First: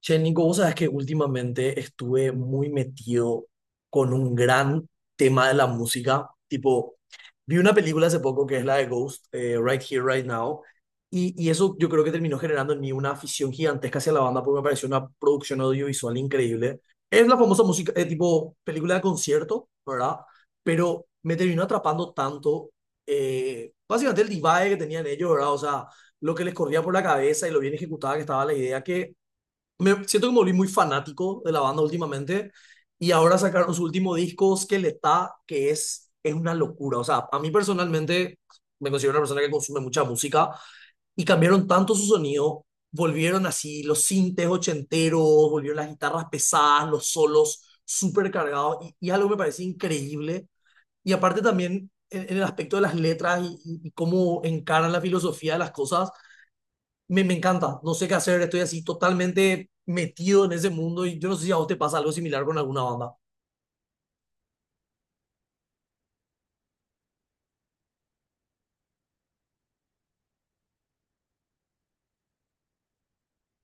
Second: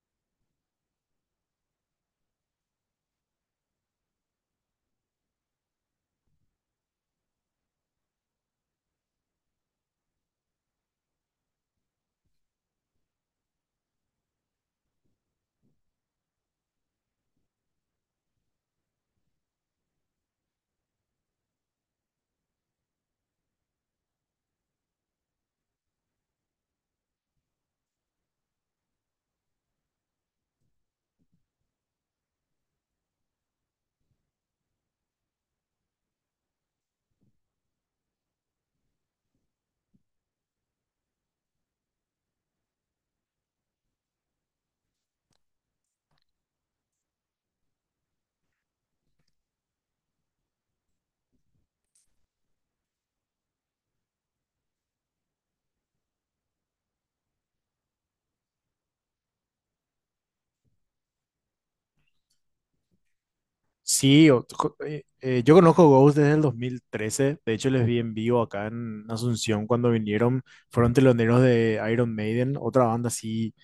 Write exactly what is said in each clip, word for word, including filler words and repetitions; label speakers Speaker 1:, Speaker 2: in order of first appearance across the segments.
Speaker 1: Che, Nico, vos sabés que últimamente estuve muy metido con un gran tema de la música. Tipo, vi una película hace poco que es la de Ghost, eh, Right Here, Right Now. Y, y eso yo creo que terminó generando en mí una afición gigantesca hacia la banda porque me pareció una producción audiovisual increíble. Es la famosa música, eh, tipo, película de concierto, ¿verdad? Pero me terminó atrapando tanto, eh, básicamente el divague que tenían ellos, ¿verdad? O sea, lo que les corría por la cabeza y lo bien ejecutada que estaba la idea que me siento que me volví muy fanático de la banda últimamente y ahora sacaron su último disco, Skeletal, que es, es una locura. O sea, a mí personalmente me considero una persona que consume mucha música y cambiaron tanto su sonido, volvieron así los sintes ochenteros, volvieron las guitarras pesadas, los solos súper cargados y, y algo que me parece increíble. Y aparte también en, en el aspecto de las letras y, y- y cómo encaran la filosofía de las cosas me, me encanta, no sé qué hacer, estoy así totalmente metido en ese mundo y yo no sé si a vos te pasa algo similar con alguna banda.
Speaker 2: Sí, o- co- eh, eh, yo conozco Ghost desde el dos mil trece. De hecho, les vi en vivo acá en Asunción cuando vinieron. Fueron teloneros de Iron Maiden, otra banda así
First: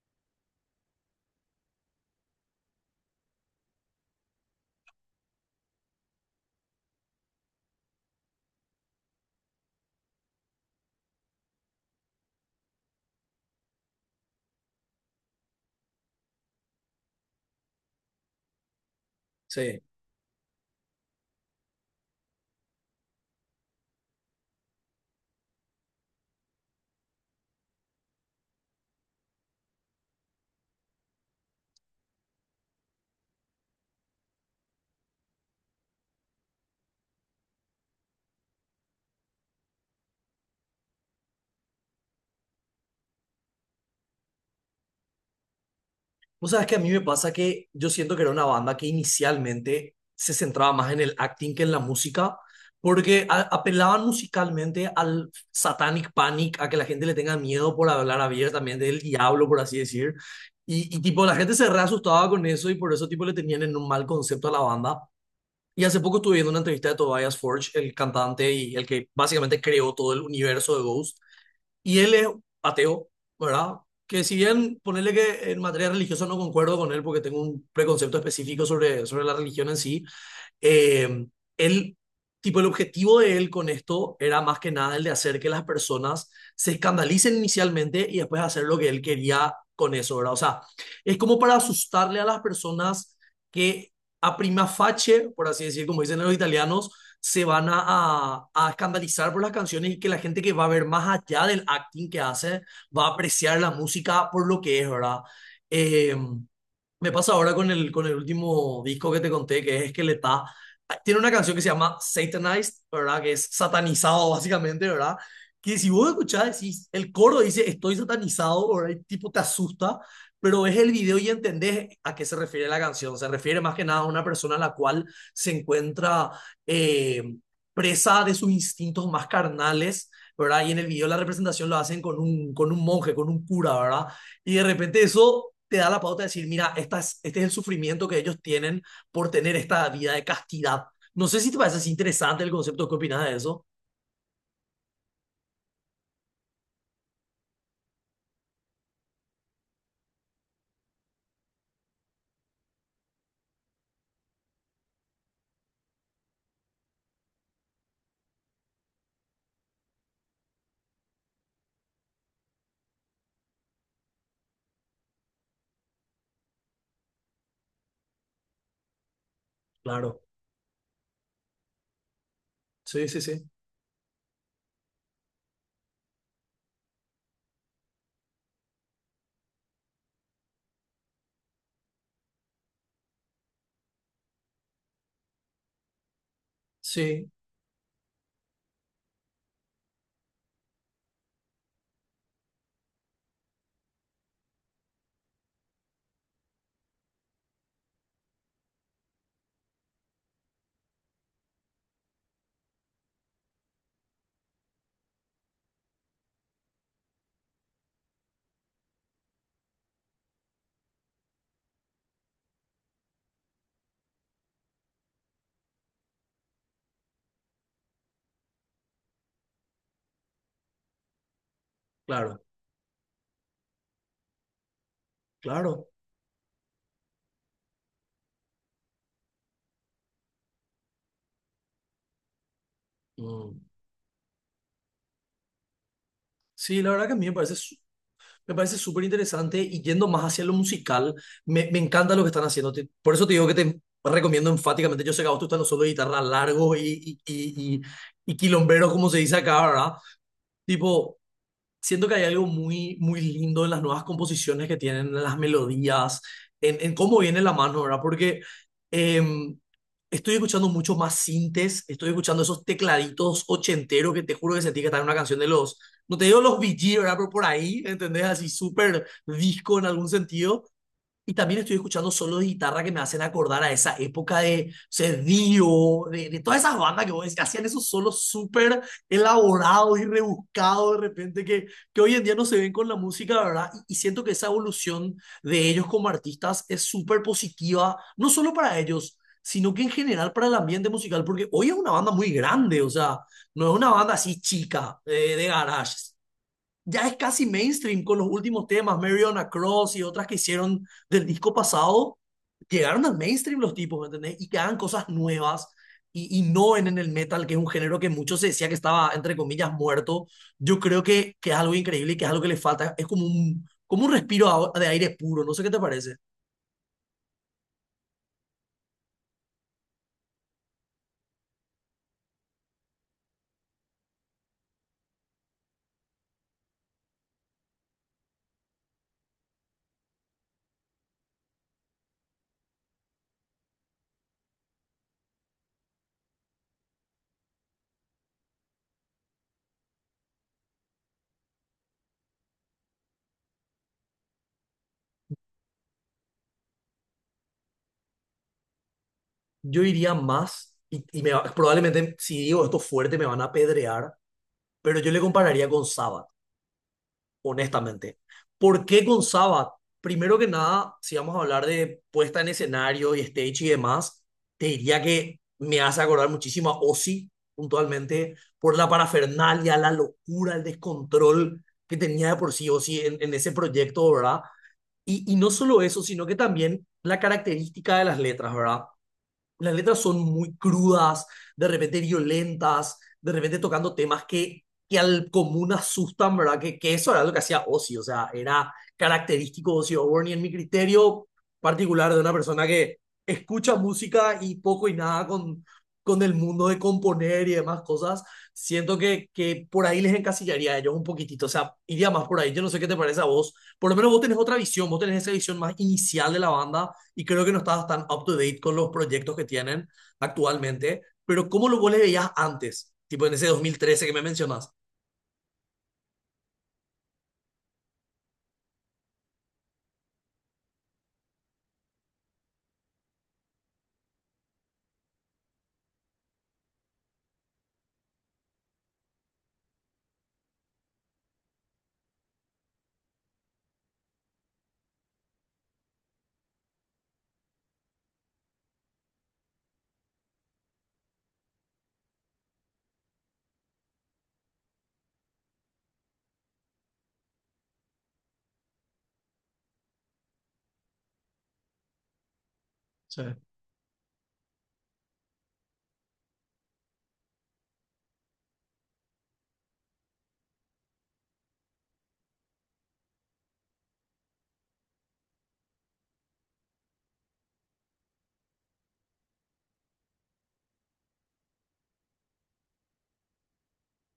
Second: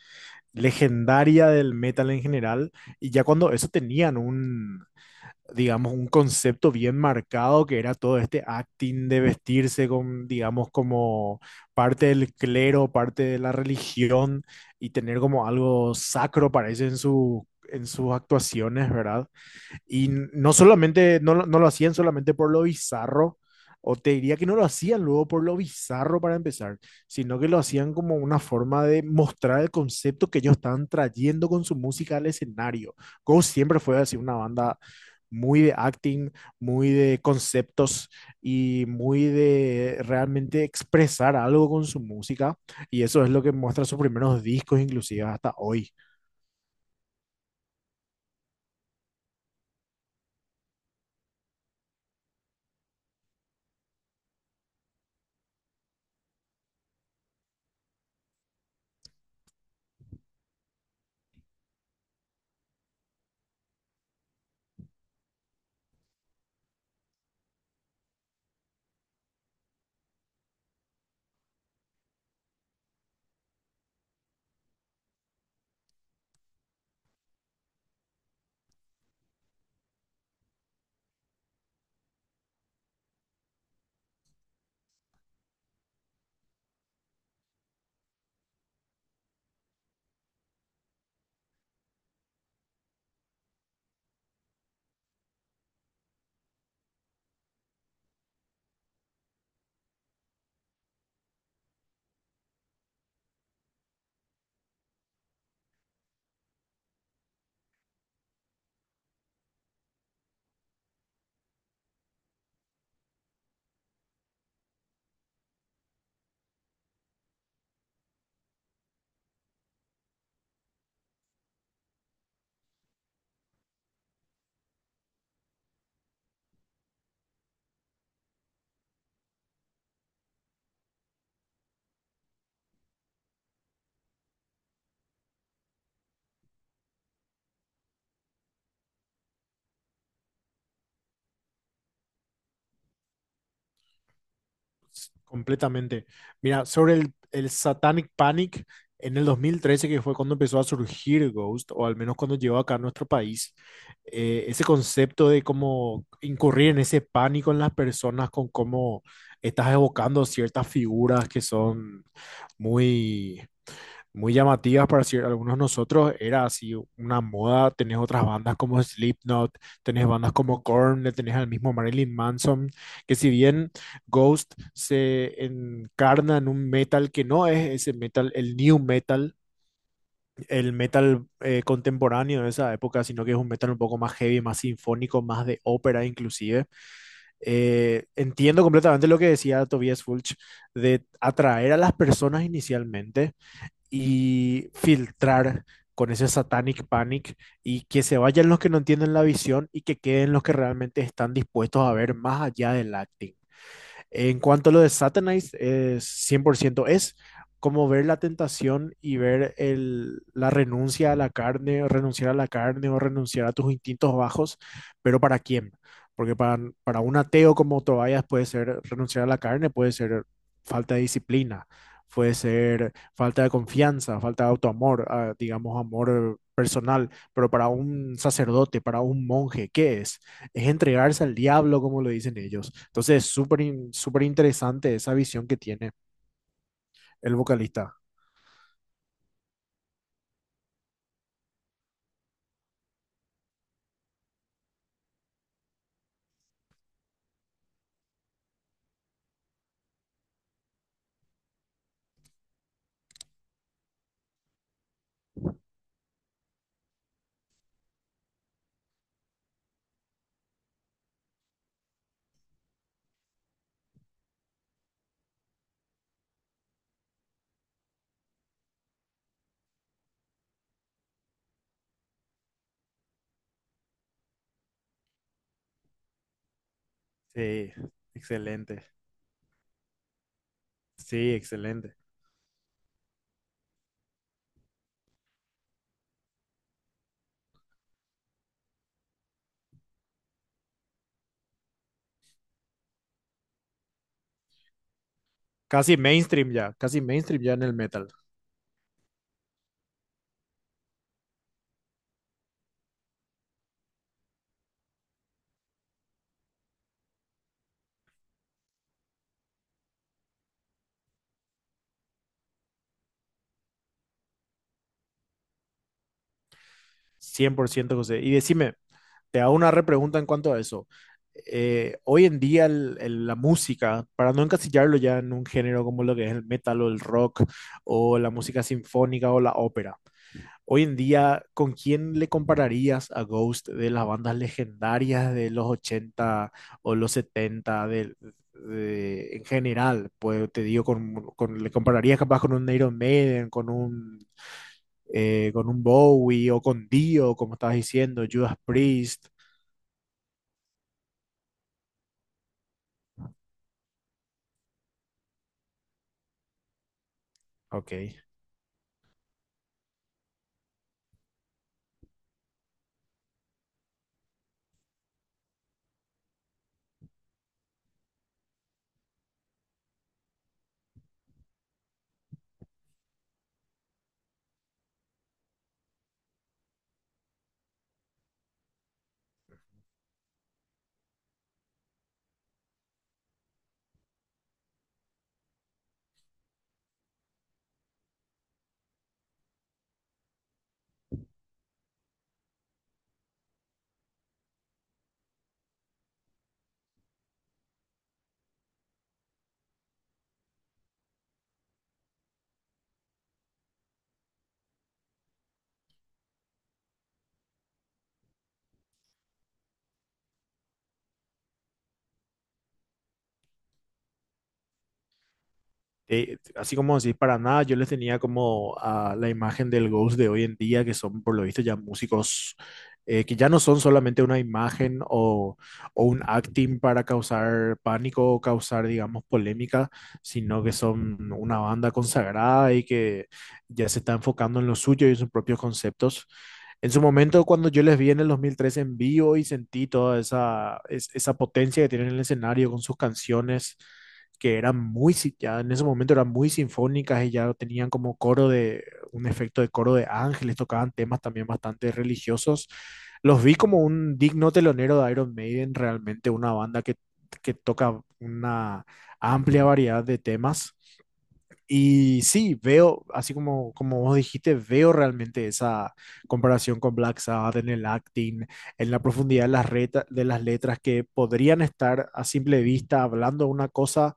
Speaker 2: legendaria del metal en general. Y ya cuando eso tenían un, digamos, un concepto bien marcado que era todo este acting de vestirse con, digamos, como parte del clero, parte de la religión y tener como algo sacro, parece, en su, en sus actuaciones, ¿verdad?
Speaker 1: Sí.
Speaker 2: Y no solamente, no, lo- no lo hacían solamente por lo bizarro, o te diría que no lo hacían luego por lo bizarro para empezar, sino que lo hacían como una forma de mostrar el concepto que ellos estaban trayendo con su música al escenario. Ghost siempre fue así una banda muy de acting, muy de conceptos y muy de realmente expresar algo con su música. Y eso es lo que muestra sus primeros discos, inclusive hasta hoy.
Speaker 1: Vos sabés que a mí me pasa que yo siento que era una banda que inicialmente se centraba más en el acting que en la música, porque a- apelaban musicalmente al satanic panic, a que la gente le tenga miedo por hablar abiertamente del diablo, por así decir. Y, y tipo, la gente se re asustaba con eso y por eso tipo le tenían en un mal concepto a la banda. Y hace poco estuve viendo una entrevista de Tobias Forge, el cantante y el que básicamente creó todo el universo de Ghost. Y él es ateo, ¿verdad? Que si bien ponerle que en materia religiosa no concuerdo con él porque tengo un preconcepto específico sobre, sobre la religión en sí, eh, él, tipo, el objetivo de él con esto era más que nada el de hacer que las personas se escandalicen inicialmente y después hacer lo que él quería con eso, ¿verdad? O sea, es como para asustarle a las personas que a prima facie, por así decir, como dicen los italianos, se van a, a, a escandalizar por las canciones y que la gente que va a ver más allá del acting que hace va a apreciar la música por lo que es, ¿verdad? Em, Me pasa ahora con el, con el último disco que te conté, que es que le está... Tiene una canción que se llama Satanized, ¿verdad? Que es satanizado, básicamente, ¿verdad? Que si vos escuchás, decís, el coro dice, estoy satanizado, ¿verdad? Y tipo te asusta, pero ves el video y entendés a qué se refiere la canción. Se refiere más que nada a una persona a la cual se encuentra eh, presa de sus instintos más carnales, ¿verdad? Y en el video la representación lo hacen con un, con un monje, con un cura, ¿verdad? Y de repente eso te da la pauta de decir, mira, esta es- este es el sufrimiento que ellos tienen por tener esta vida de castidad. No sé si te parece así interesante el concepto, ¿qué opinas de eso?
Speaker 2: Completamente. Mira, sobre el, el Satanic Panic en el dos mil trece, que fue cuando empezó a surgir Ghost, o al menos cuando llegó acá a nuestro país, eh, ese concepto de cómo incurrir en ese pánico en las personas con cómo estás evocando ciertas figuras que son muy, muy llamativas para cier- algunos nosotros, era así una moda. Tenés otras bandas como Slipknot, tenés
Speaker 1: Claro,
Speaker 2: bandas como Korn, le tenés al mismo Marilyn Manson,
Speaker 1: sí,
Speaker 2: que
Speaker 1: sí,
Speaker 2: si
Speaker 1: sí,
Speaker 2: bien Ghost se encarna en un metal que no es ese metal, el new metal, el metal eh, contemporáneo de esa época, sino que es un metal un poco más heavy, más sinfónico, más de ópera inclusive.
Speaker 1: sí,
Speaker 2: Eh, entiendo completamente lo que decía Tobias Fulch, de atraer a las personas inicialmente y filtrar con ese satanic panic, y que se vayan los que no entienden la visión y que queden los que realmente están dispuestos a ver más allá del acting. En cuanto a lo de Satanize, es cien por ciento es como ver la tentación y ver el, la renuncia a la carne, o renunciar a la carne o renunciar a tus instintos bajos, pero ¿para quién? Porque para, para un ateo como Tobias puede ser renunciar a la carne, puede ser falta de disciplina, puede
Speaker 1: claro,
Speaker 2: ser falta de confianza, falta de autoamor, ah, digamos
Speaker 1: claro.
Speaker 2: amor eh, personal, pero para un sacerdote, para un monje, ¿qué es? Es entregarse al diablo, como lo dicen ellos. Entonces es
Speaker 1: Mm.
Speaker 2: súper in- súper interesante esa visión que tiene
Speaker 1: Sí, la verdad que a mí me
Speaker 2: el
Speaker 1: parece, su-
Speaker 2: vocalista.
Speaker 1: me parece súper interesante y yendo más hacia lo musical, me, me encanta lo que están haciendo. Te- por eso te digo que te recomiendo enfáticamente, yo sé que a vos te gustan los solos de guitarra largos y, y, y, y, y quilomberos, como se dice acá, ¿verdad? Tipo... Siento que hay algo muy, muy lindo en las nuevas composiciones que tienen, en las melodías, en, en cómo viene la mano, ¿verdad? Porque em, estoy escuchando mucho más sintes, estoy escuchando esos tecladitos ochenteros que te juro que sentí que estaba en una canción de los, no te digo los Bee Gees, ¿verdad? Pero por ahí, ¿entendés? Así súper disco en algún sentido. Y también estoy escuchando solos de guitarra que me hacen acordar a esa época de, o sea, Dio, de, de todas esas bandas que vos decís, que hacían
Speaker 2: Sí,
Speaker 1: esos solos súper
Speaker 2: excelente.
Speaker 1: elaborados y rebuscados de
Speaker 2: Sí,
Speaker 1: repente que,
Speaker 2: excelente.
Speaker 1: que hoy en día no se ven con la música, ¿verdad? Y, y siento que esa evolución de ellos como artistas es súper positiva, no solo para ellos, sino que en general para el ambiente musical, porque hoy es una banda muy grande, o sea, no es una banda así chica, eh, de garage
Speaker 2: Casi mainstream ya, casi
Speaker 1: ya es
Speaker 2: mainstream
Speaker 1: casi
Speaker 2: ya en el
Speaker 1: mainstream
Speaker 2: metal.
Speaker 1: con los últimos temas, Mary on a Cross y otras que hicieron del disco pasado, llegaron al mainstream los tipos, ¿me entendés? Y que hagan cosas nuevas y, y no en, en el metal, que es un género que muchos se decía que estaba, entre comillas, muerto. Yo creo que, que es algo increíble y que es algo que le falta. Es como un, como un respiro de aire puro, no sé qué te parece.
Speaker 2: Cien por ciento, José. Y decime, te hago una repregunta en cuanto a eso. Eh, hoy en día el- el- la música, para no encasillarlo ya en un género como lo que es el metal o el rock o la música sinfónica o la ópera, hoy en día, ¿con quién le compararías a Ghost de las bandas legendarias de los ochenta o los setenta, de, de- en general? Pues te digo, con, con- le compararías capaz con un Iron Maiden, con un, eh, con un Bowie o con Dio, como estabas diciendo, Judas Priest.
Speaker 1: Yo iría más, y, y me probablemente si digo esto fuerte me van a apedrear, pero yo le compararía con Sabbath.
Speaker 2: Ok.
Speaker 1: Honestamente. ¿Por qué con Sabbath? Primero que nada, si vamos a hablar de puesta en escenario y stage y demás, te diría que me hace acordar muchísimo a Ozzy, puntualmente, por la parafernalia, la locura, el descontrol que tenía de por sí Ozzy en, en ese proyecto, ¿verdad? Y, y no solo eso, sino que también la característica de las letras, ¿verdad? Las letras son muy crudas, de repente violentas, de repente tocando temas que, que al común asustan, ¿verdad? Que, que eso era lo que hacía Ozzy, o sea, era característico de Ozzy Osbourne y en mi criterio particular de una persona que escucha música y poco y nada con, con el mundo de componer y demás cosas, siento que, que por ahí les encasillaría a ellos un poquitito, o sea, iría más por ahí, yo no sé qué te parece a vos, por lo menos vos tenés otra visión, vos tenés esa visión más inicial de la banda y creo que no estabas tan up to date con los proyectos que tienen actualmente, pero ¿cómo lo vos le veías antes? Tipo en ese dos mil trece que me mencionas.
Speaker 2: eh, así como decís, para nada, yo les tenía como a la imagen del Ghost de hoy en día, que son por lo visto ya músicos, eh, que ya no son solamente una imagen o, o un acting para causar pánico o causar, digamos, polémica, sino que son una banda consagrada y que ya se está enfocando en lo suyo y en sus propios conceptos. En su momento, cuando yo les vi en el dos mil trece en vivo y sentí toda esa, es- esa potencia que tienen en el escenario con sus canciones, que eran muy, si- ya en ese momento eran muy sinfónicas y ya tenían como coro de, un efecto de coro de ángeles, tocaban temas también bastante religiosos.
Speaker 1: Sí.
Speaker 2: Los vi como un digno telonero de Iron Maiden, realmente una banda que, que toca una amplia variedad de temas. Y sí, veo, así como, como vos dijiste, veo realmente esa comparación con Black Sabbath en el acting, en la profundidad de las, reta- de las letras, que podrían estar a simple vista hablando una cosa,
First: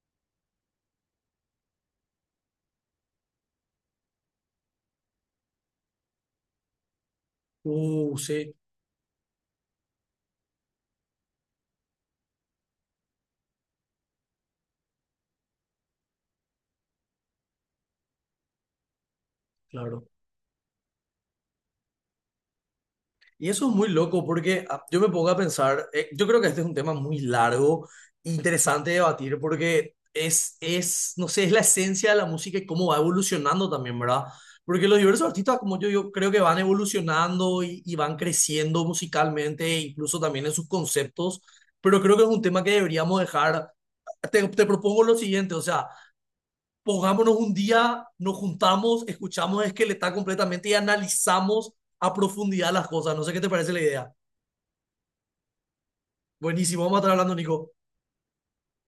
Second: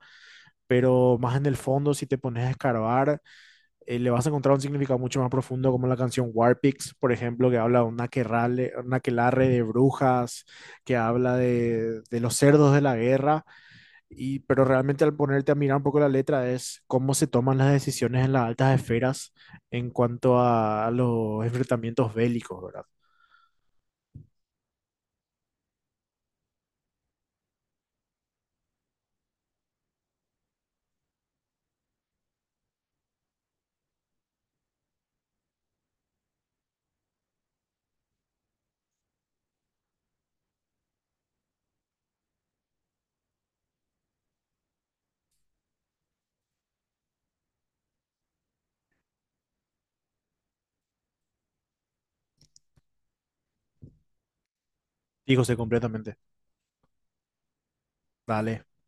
Speaker 2: pero más en el fondo, si te pones a escarbar, eh, le vas a encontrar un significado mucho más profundo, como la canción Warpix, por ejemplo, que habla de un
Speaker 1: Uh, sí,
Speaker 2: aquelarre, un aquelarre de brujas, que habla de, de los cerdos de la guerra y, pero realmente al ponerte a mirar un poco la letra, es cómo se toman las decisiones en las altas esferas en
Speaker 1: claro.
Speaker 2: cuanto a, a los enfrentamientos bélicos, ¿verdad?
Speaker 1: Y eso es muy loco porque ah, yo me pongo a pensar, eh, yo creo que este es un tema muy largo e interesante de debatir porque es, es, no sé, es la esencia de la música y cómo va evolucionando también, ¿verdad? Porque los diversos artistas, como yo, yo creo que van evolucionando y, y van creciendo musicalmente, e incluso también en sus conceptos, pero creo que es un tema que deberíamos dejar. Te, te propongo lo siguiente, o sea, pongámonos un día, nos juntamos, escuchamos Esqueleta completamente y analizamos a profundidad las cosas. No sé qué te parece la idea.
Speaker 2: Digo, sé completamente.
Speaker 1: Buenísimo, vamos a estar hablando, Nico.
Speaker 2: Dale.